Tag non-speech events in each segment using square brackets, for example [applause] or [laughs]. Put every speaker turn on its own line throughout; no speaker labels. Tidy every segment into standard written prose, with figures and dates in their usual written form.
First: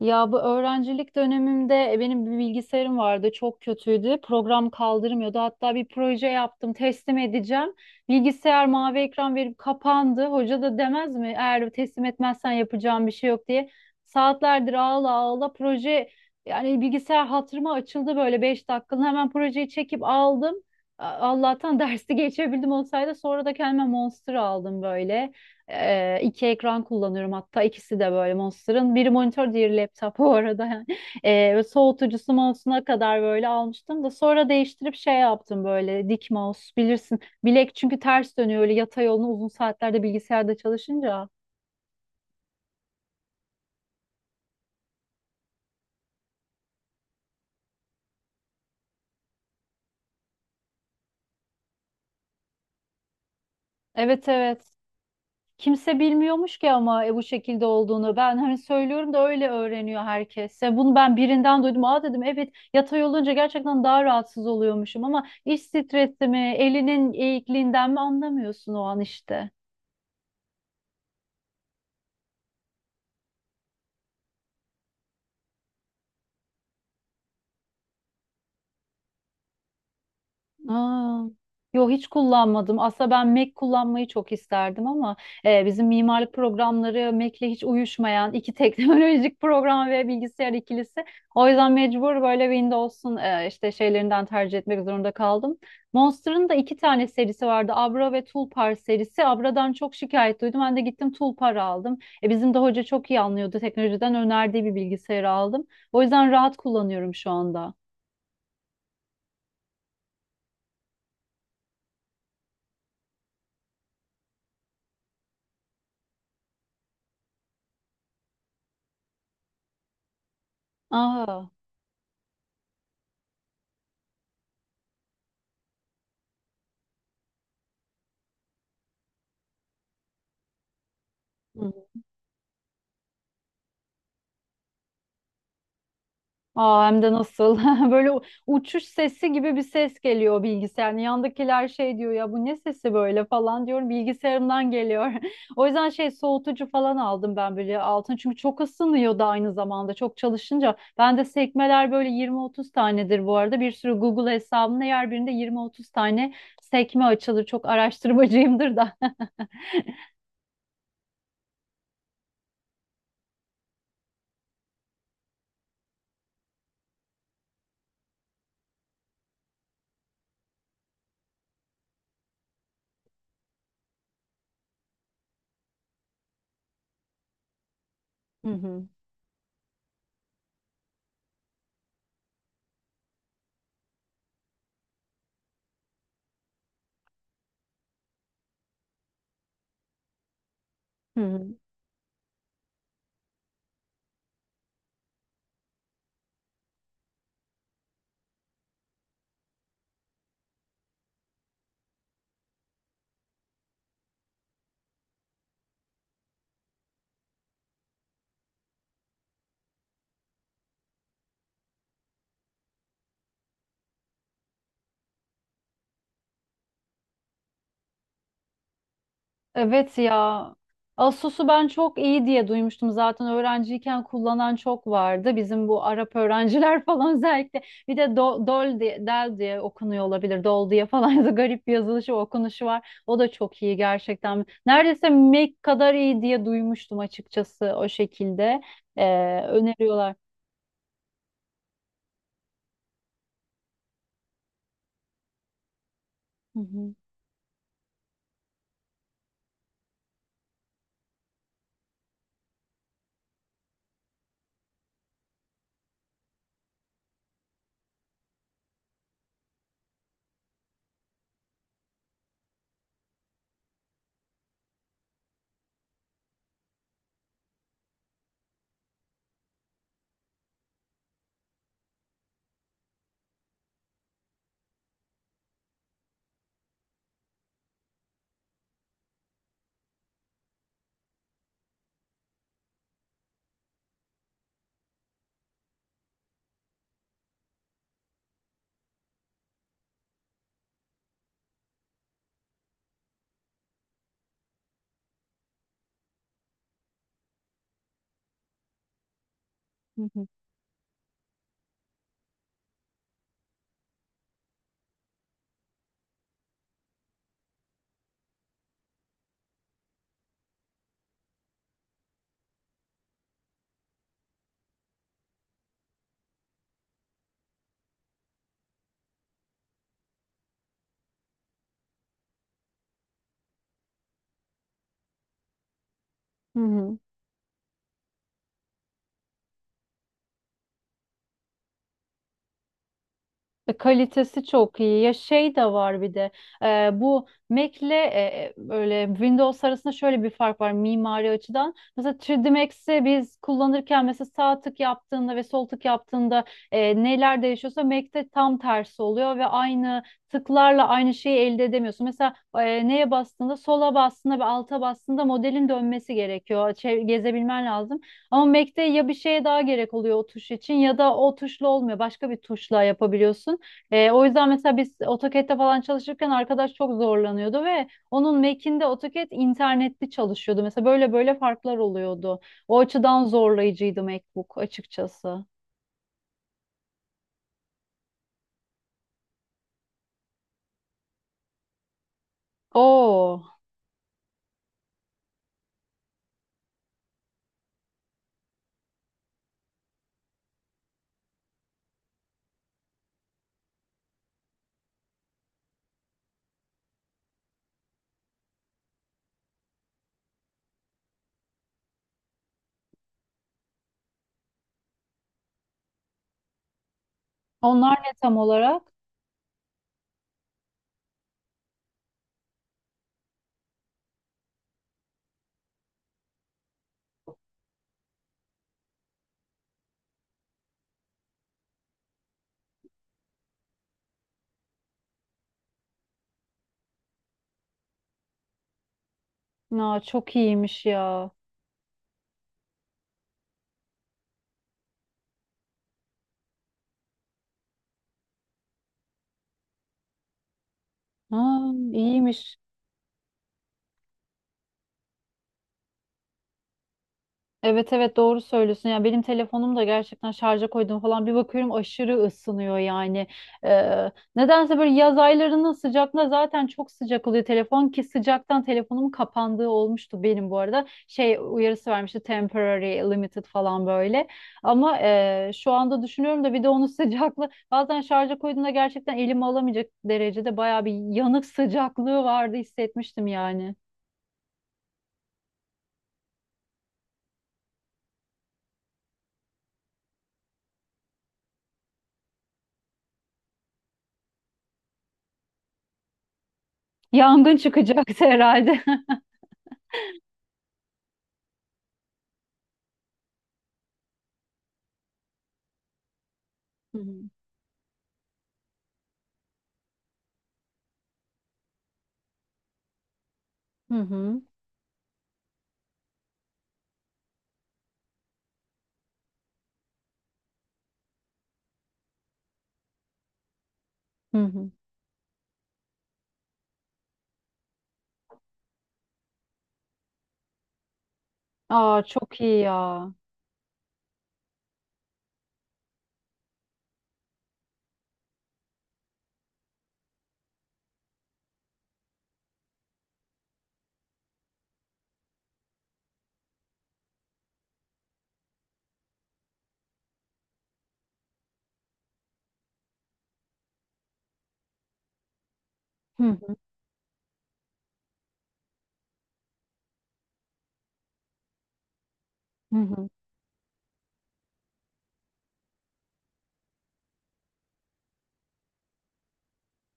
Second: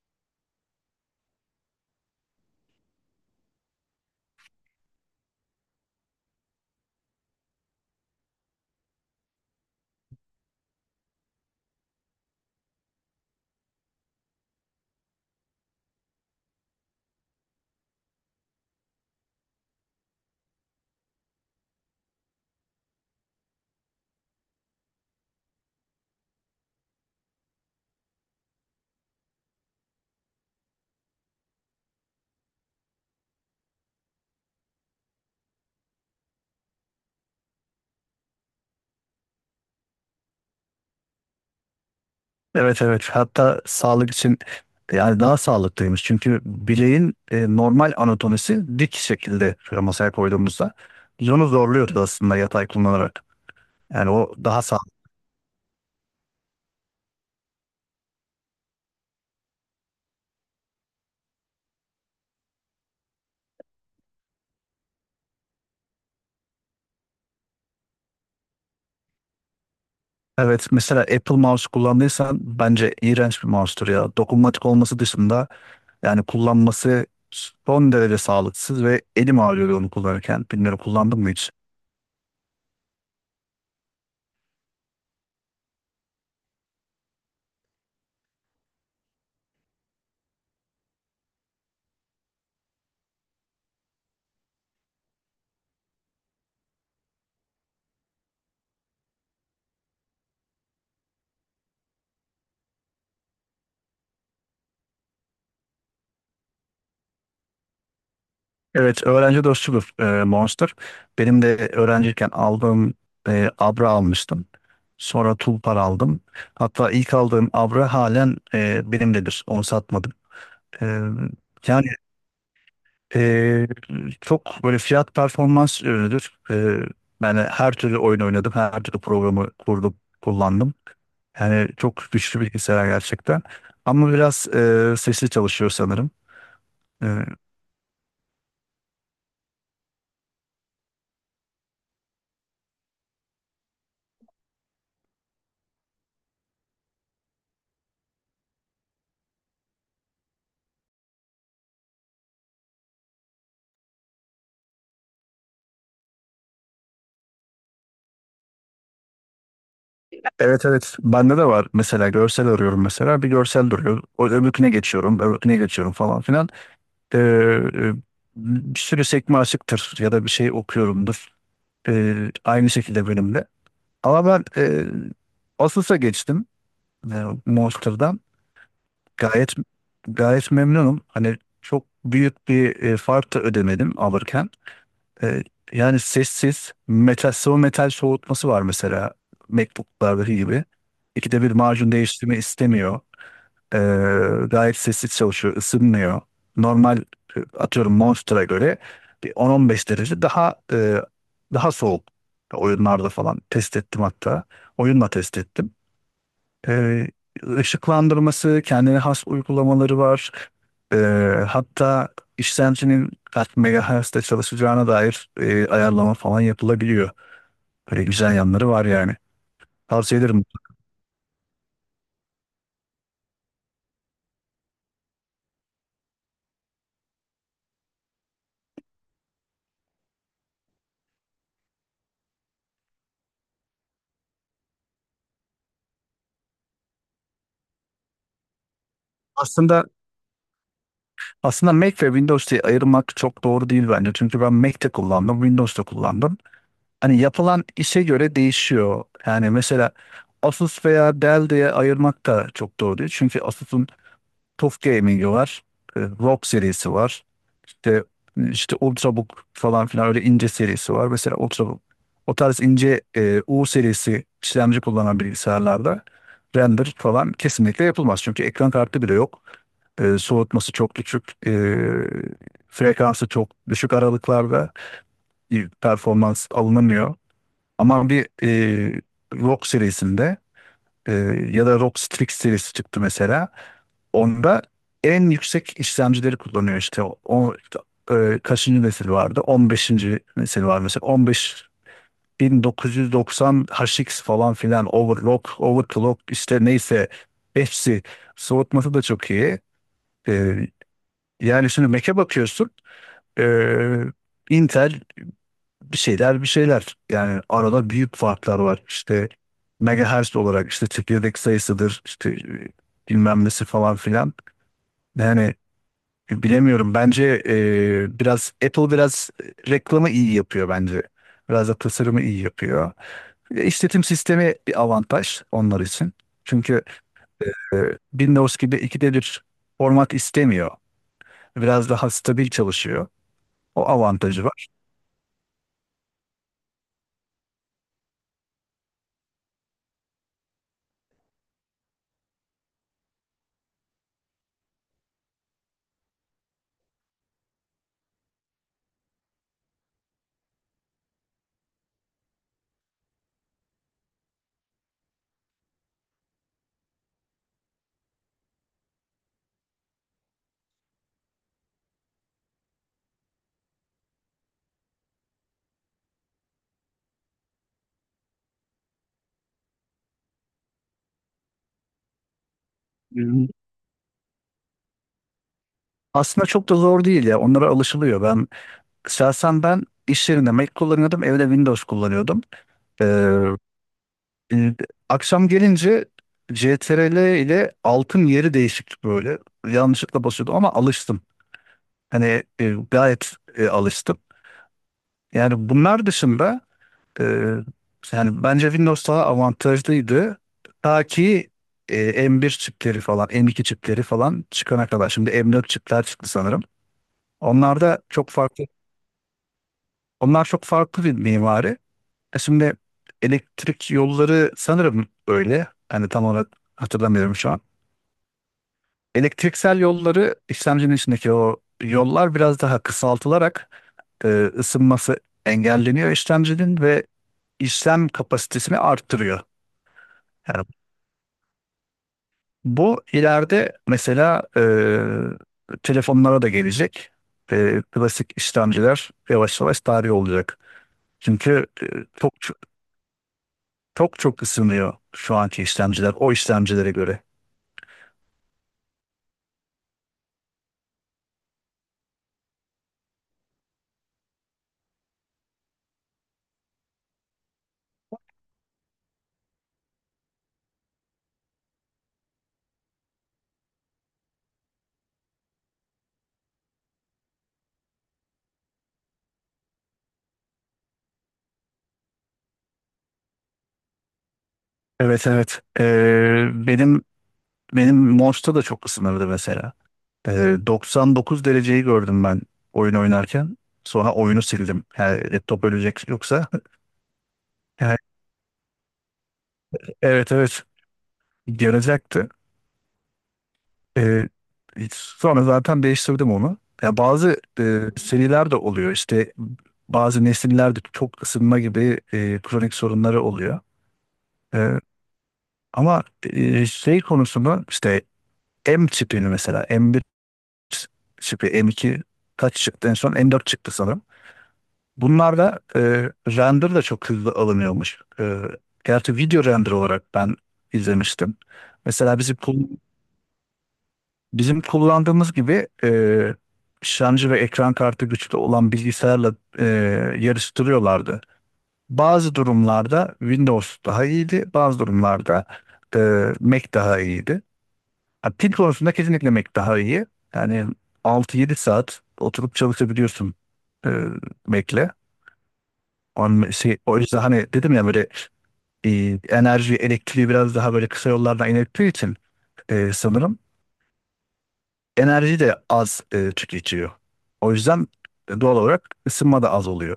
Ya bu öğrencilik dönemimde benim bir bilgisayarım vardı, çok kötüydü. Program kaldırmıyordu. Hatta bir proje yaptım, teslim edeceğim. Bilgisayar mavi ekran verip kapandı. Hoca da demez mi eğer teslim etmezsen yapacağım bir şey yok diye. Saatlerdir ağla ağla proje, yani bilgisayar hatırıma açıldı böyle, 5 dakikalığına hemen projeyi çekip aldım. Allah'tan [laughs] dersi geçebildim, olsaydı sonra da kendime Monster aldım böyle. İki ekran kullanıyorum, hatta ikisi de böyle Monster'ın. Biri monitör, diğeri laptop bu arada. [laughs] Yani. Ve soğutucusu mouse'una kadar böyle almıştım da sonra değiştirip şey yaptım, böyle dik mouse, bilirsin. Bilek çünkü ters dönüyor öyle, yatay yolunu uzun saatlerde bilgisayarda çalışınca.
Evet evet, hatta sağlık için yani daha sağlıklıymış. Çünkü bileğin normal anatomisi, dik şekilde şöyle masaya koyduğumuzda biz onu zorluyoruz aslında yatay kullanarak. Yani
Evet
o daha
evet.
sağlıklı.
Kimse bilmiyormuş ki ama bu şekilde olduğunu. Ben hani söylüyorum da öyle öğreniyor herkes. Ya bunu ben birinden duydum. Aa dedim, evet yatay olunca gerçekten daha rahatsız oluyormuşum, ama iş stresi mi, elinin eğikliğinden mi anlamıyorsun o an işte.
Evet, mesela Apple Mouse kullandıysan bence iğrenç bir mouse'tur ya. Dokunmatik olması dışında yani kullanması son derece sağlıksız ve elim ağrıyordu onu kullanırken. Bilmiyorum, kullandım
Aa,
mı hiç?
yo hiç kullanmadım. Aslında ben Mac kullanmayı çok isterdim ama bizim mimarlık programları Mac'le hiç uyuşmayan iki [laughs] teknolojik program ve bilgisayar ikilisi. O yüzden mecbur böyle Windows'un işte şeylerinden tercih etmek zorunda kaldım. Monster'ın da iki tane serisi vardı. Abra ve Tulpar serisi. Abra'dan çok şikayet duydum. Ben de gittim Tulpar aldım. E, bizim de hoca çok iyi anlıyordu. Teknolojiden önerdiği bir bilgisayarı aldım. O yüzden rahat kullanıyorum şu anda.
Evet, öğrenci dostudur Monster. Benim de öğrenciyken aldığım Abra almıştım. Sonra Tulpar aldım. Hatta ilk aldığım Abra halen benimdedir. Onu satmadım. E,
Aa.
yani e, çok böyle fiyat performans ürünüdür. Ben her türlü oyun oynadım. Her türlü programı kurdum, kullandım. Yani
Hı.
çok güçlü bilgisayar gerçekten. Ama biraz sesli çalışıyor sanırım.
Aa, hem
E,
de nasıl? [laughs] Böyle uçuş sesi gibi bir ses geliyor o bilgisayarın. Yandakiler şey diyor ya, bu ne sesi böyle falan diyorum. Bilgisayarımdan geliyor. [laughs] O yüzden şey, soğutucu falan aldım ben böyle altın. Çünkü çok ısınıyor da aynı zamanda çok çalışınca. Bende sekmeler böyle 20-30 tanedir bu arada. Bir sürü Google hesabımda yer, birinde 20-30 tane sekme açılır. Çok araştırmacıyımdır da.
Evet evet, bende de var. Mesela görsel arıyorum, mesela bir görsel duruyor, o öbürküne geçiyorum, öbürküne geçiyorum falan filan. Ee, e, bir sürü sekme açıktır ya da bir şey okuyorumdur. Aynı şekilde benim de, ama ben Asus'a geçtim e, Monster'dan.
[laughs] Hı hı.
Gayet gayet memnunum, hani çok büyük bir fark da ödemedim alırken. e, yani sessiz metal, sıvı metal soğutması var mesela, MacBook'lardaki gibi.
Hı
İkide bir
hı.
macun değiştirme istemiyor. E, gayet sessiz çalışıyor, ısınmıyor. Normal, atıyorum Monster'a göre bir 10-15 derece daha daha soğuk. Oyunlarda falan test ettim hatta. Oyunla test ettim. Ee, ışıklandırması, kendine has uygulamaları var. Ee, hatta işlemcinin kaç megahertz'te çalışacağına dair ayarlama falan yapılabiliyor. Böyle güzel yanları var yani.
Evet
Tavsiye ederim.
ya. Asus'u ben çok iyi diye duymuştum, zaten öğrenciyken kullanan çok vardı. Bizim bu Arap öğrenciler [laughs] falan özellikle. Bir de Dol diye, Del diye okunuyor olabilir. Dol diye falan [laughs] da garip bir yazılışı okunuşu var. O da çok iyi gerçekten. Neredeyse Mac kadar iyi diye duymuştum açıkçası, o şekilde.
Aslında
Öneriyorlar.
Aslında Mac ve Windows diye ayırmak çok doğru değil bence. Çünkü ben Mac'te kullandım, Windows'ta kullandım.
Hı hı,
Hani yapılan işe göre değişiyor. Yani mesela Asus veya Dell diye ayırmak da çok doğru değil. Çünkü Asus'un TUF Gaming'i var, ROG serisi var. İşte, işte Ultrabook falan filan, öyle ince serisi var. Mesela Ultrabook. O tarz ince U serisi işlemci kullanan bilgisayarlarda render falan kesinlikle yapılmaz. Çünkü ekran kartı bile yok. Soğutması çok düşük. Frekansı çok düşük aralıklarda performans alınamıyor. Ama bir ROG serisinde, e, ya da ROG Strix serisi çıktı mesela. Onda en yüksek işlemcileri kullanıyor işte. Kaçıncı nesil vardı? 15. nesil var mesela. 15 1990 HX falan filan, overclock, işte neyse, hepsi soğutması da çok iyi.
hı hı,
E, yani şimdi Mac'e bakıyorsun, e, Intel, bir şeyler bir şeyler, yani arada büyük farklar var işte, megahertz olarak, işte çekirdek sayısıdır, işte bilmem nesi falan filan. Yani bilemiyorum. Bence biraz Apple, biraz reklamı iyi yapıyor bence. Biraz da tasarımı iyi yapıyor. İşletim sistemi bir avantaj onlar için.
hı
Çünkü
hı.
e, Windows gibi ikide bir format istemiyor. Biraz daha stabil çalışıyor.
E,
O avantajı
kalitesi
var.
çok iyi. Ya şey de var bir de bu Mac'le böyle Windows arasında şöyle bir fark var mimari açıdan. Mesela 3D Max'i biz kullanırken mesela sağ tık yaptığında ve sol tık yaptığında neler değişiyorsa Mac'te tam tersi oluyor ve aynı tıklarla aynı şeyi elde edemiyorsun. Mesela neye bastığında, sola bastığında ve alta bastığında modelin dönmesi gerekiyor. Gezebilmen lazım. Ama Mac'te ya bir şeye daha gerek oluyor o tuş için, ya da o tuşla olmuyor. Başka bir tuşla yapabiliyorsun. E, o yüzden mesela biz AutoCAD'de falan çalışırken arkadaş çok zorlanıyordu ve onun Mac'inde AutoCAD internetli çalışıyordu. Mesela böyle böyle farklar oluyordu. O açıdan
Hmm.
zorlayıcıydı MacBook açıkçası.
Aslında çok da zor değil ya. Onlara alışılıyor. Şahsen ben iş yerinde Mac kullanıyordum. Evde Windows kullanıyordum. E,
Oo,
E, akşam gelince CTRL ile altın yeri değişikti böyle. Yanlışlıkla basıyordum ama alıştım. Hani gayet alıştım. Yani bunlar dışında e, yani bence Windows daha avantajlıydı. Ta ki M1 çipleri falan, M2 çipleri falan çıkana kadar. Şimdi M4 çipler çıktı sanırım. Onlar
onlar
da
ne
çok
tam
farklı.
olarak?
Onlar çok farklı bir mimari. E şimdi elektrik yolları sanırım öyle. Hani tam olarak hatırlamıyorum şu an. Elektriksel yolları, işlemcinin içindeki o yollar biraz daha kısaltılarak e, ısınması engelleniyor işlemcinin ve işlem kapasitesini arttırıyor.
Aa, çok
Yani
iyiymiş ya.
bu ileride mesela telefonlara da gelecek. Klasik işlemciler yavaş yavaş tarih olacak. Çünkü
Aa,
çok
iyiymiş.
çok ısınıyor şu anki işlemciler o işlemcilere göre.
Evet evet, doğru söylüyorsun. Ya benim telefonum da gerçekten, şarja koydum falan bir bakıyorum aşırı ısınıyor yani. Ee, nedense böyle yaz aylarının sıcaklığı zaten çok sıcak oluyor telefon, ki sıcaktan telefonumun kapandığı olmuştu benim bu arada. Şey, uyarısı vermişti, temporary limited falan böyle. Ama şu anda düşünüyorum da bir de onun [laughs] sıcaklığı bazen, şarja koyduğumda gerçekten elimi alamayacak derecede bayağı bir yanık sıcaklığı vardı, hissetmiştim yani.
Evet evet. Benim Monster da çok ısınırdı mesela. 99 dereceyi gördüm ben oyun oynarken. Sonra oyunu sildim. Yani laptop ölecek yoksa. [laughs]
Yangın
Yani
çıkacaktı herhalde. [laughs]
evet evet, gelecekti. Ee, sonra zaten değiştirdim onu. Ya
Hı hı.
bazı seriler de oluyor. İşte bazı nesillerde çok ısınma gibi kronik sorunları oluyor.
Hı hı.
Ee, ama şey konusunu işte M tipini mesela, M1 tipi, M2, kaç çıktı en son, M4 çıktı sanırım.
Hı hı.
Bunlarda render de çok hızlı alınıyormuş. Gerçi video render olarak ben izlemiştim.
Aa,
Mesela
çok iyi ya.
bizim kullandığımız gibi işlemci ve ekran kartı güçlü olan bilgisayarla yarıştırıyorlardı. Bazı durumlarda Windows daha iyiydi, bazı durumlarda e, Mac daha iyiydi. Ha, pil konusunda kesinlikle Mac daha iyi. Yani 6-7 saat oturup çalışabiliyorsun e, Mac'le.
Hı
On,
hı.
şey, o yüzden hani dedim ya, böyle enerji, elektriği biraz daha böyle kısa yollardan inerttiği için
Hı hı.
sanırım enerji de az tüketiyor. O yüzden doğal olarak ısınma da az oluyor.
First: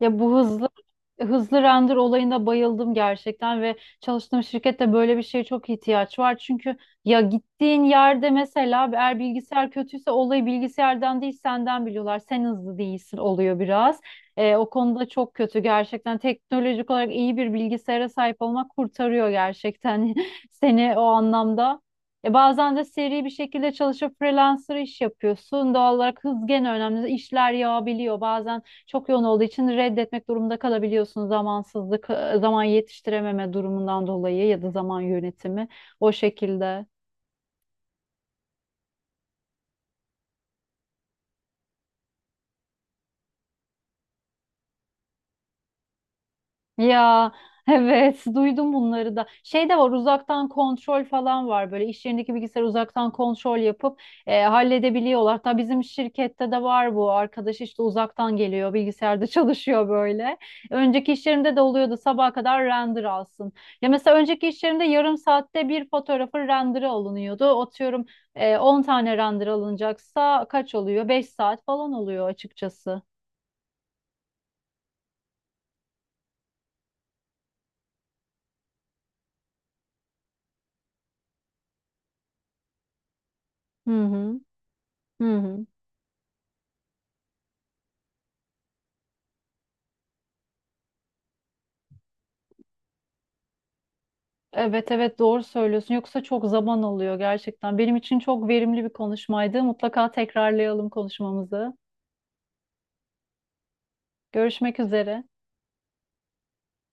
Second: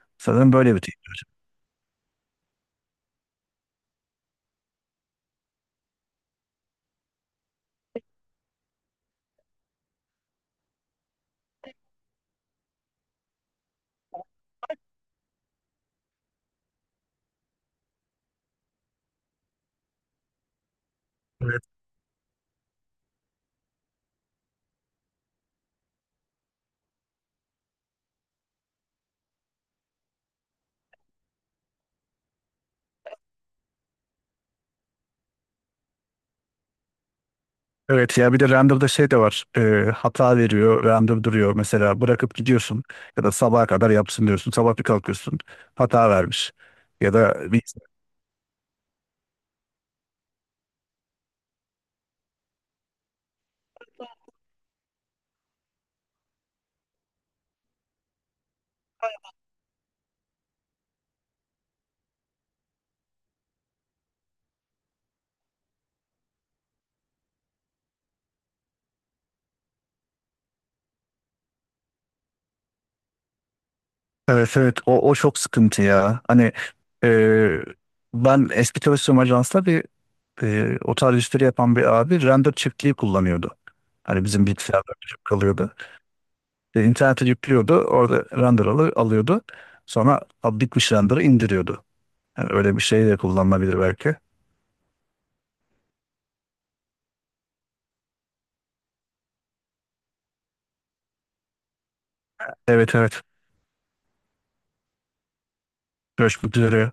Ya bu
Sanırım
hızlı
böyle bir teknoloji.
Hızlı render olayına bayıldım gerçekten ve çalıştığım şirkette böyle bir şeye çok ihtiyaç var. Çünkü ya gittiğin yerde mesela eğer bilgisayar kötüyse olayı bilgisayardan değil senden biliyorlar. Sen hızlı değilsin oluyor biraz. O konuda çok kötü gerçekten. Teknolojik olarak iyi bir bilgisayara sahip olmak kurtarıyor gerçekten [laughs] seni o
Evet.
anlamda. E bazen de seri bir şekilde çalışıp freelancer iş yapıyorsun. Doğal olarak hız gene önemli. İşler yağabiliyor. Bazen çok yoğun olduğu için reddetmek durumunda kalabiliyorsun, zamansızlık, zaman yetiştirememe durumundan dolayı ya da zaman yönetimi, o şekilde.
Evet ya, bir de render'da şey de var. Hata veriyor, render duruyor. Mesela bırakıp gidiyorsun ya da sabaha kadar yapsın diyorsun. Sabah bir kalkıyorsun, hata vermiş. Ya
Ya
da bir...
[laughs] evet, duydum bunları da. Şey de var, uzaktan kontrol falan var. Böyle iş yerindeki bilgisayar uzaktan kontrol yapıp halledebiliyorlar. Hatta bizim şirkette de var bu. Arkadaş işte uzaktan geliyor, bilgisayarda [laughs] çalışıyor böyle. Önceki iş yerimde de oluyordu, sabaha kadar render alsın. Ya mesela önceki iş yerimde yarım saatte bir fotoğrafın renderı alınıyordu. Atıyorum 10 tane render alınacaksa kaç oluyor? 5 saat falan oluyor açıkçası.
Evet evet, o çok sıkıntı ya. Hani e, ben eski çalıştığım ajansta bir o tarz işleri yapan bir abi render çiftliği kullanıyordu.
Hı
Hani
hı.
bizim bilgisayarda çok
Hı hı.
kalıyordu. E, internete yüklüyordu. Orada alıyordu. Sonra "Aa, bitmiş," render'ı indiriyordu. Yani öyle bir şey de kullanılabilir belki.
Evet evet, doğru söylüyorsun. Yoksa çok zaman alıyor gerçekten. Benim için çok verimli bir konuşmaydı. Mutlaka tekrarlayalım konuşmamızı.
Evet evet.
Görüşmek üzere.
Görüşmek üzere.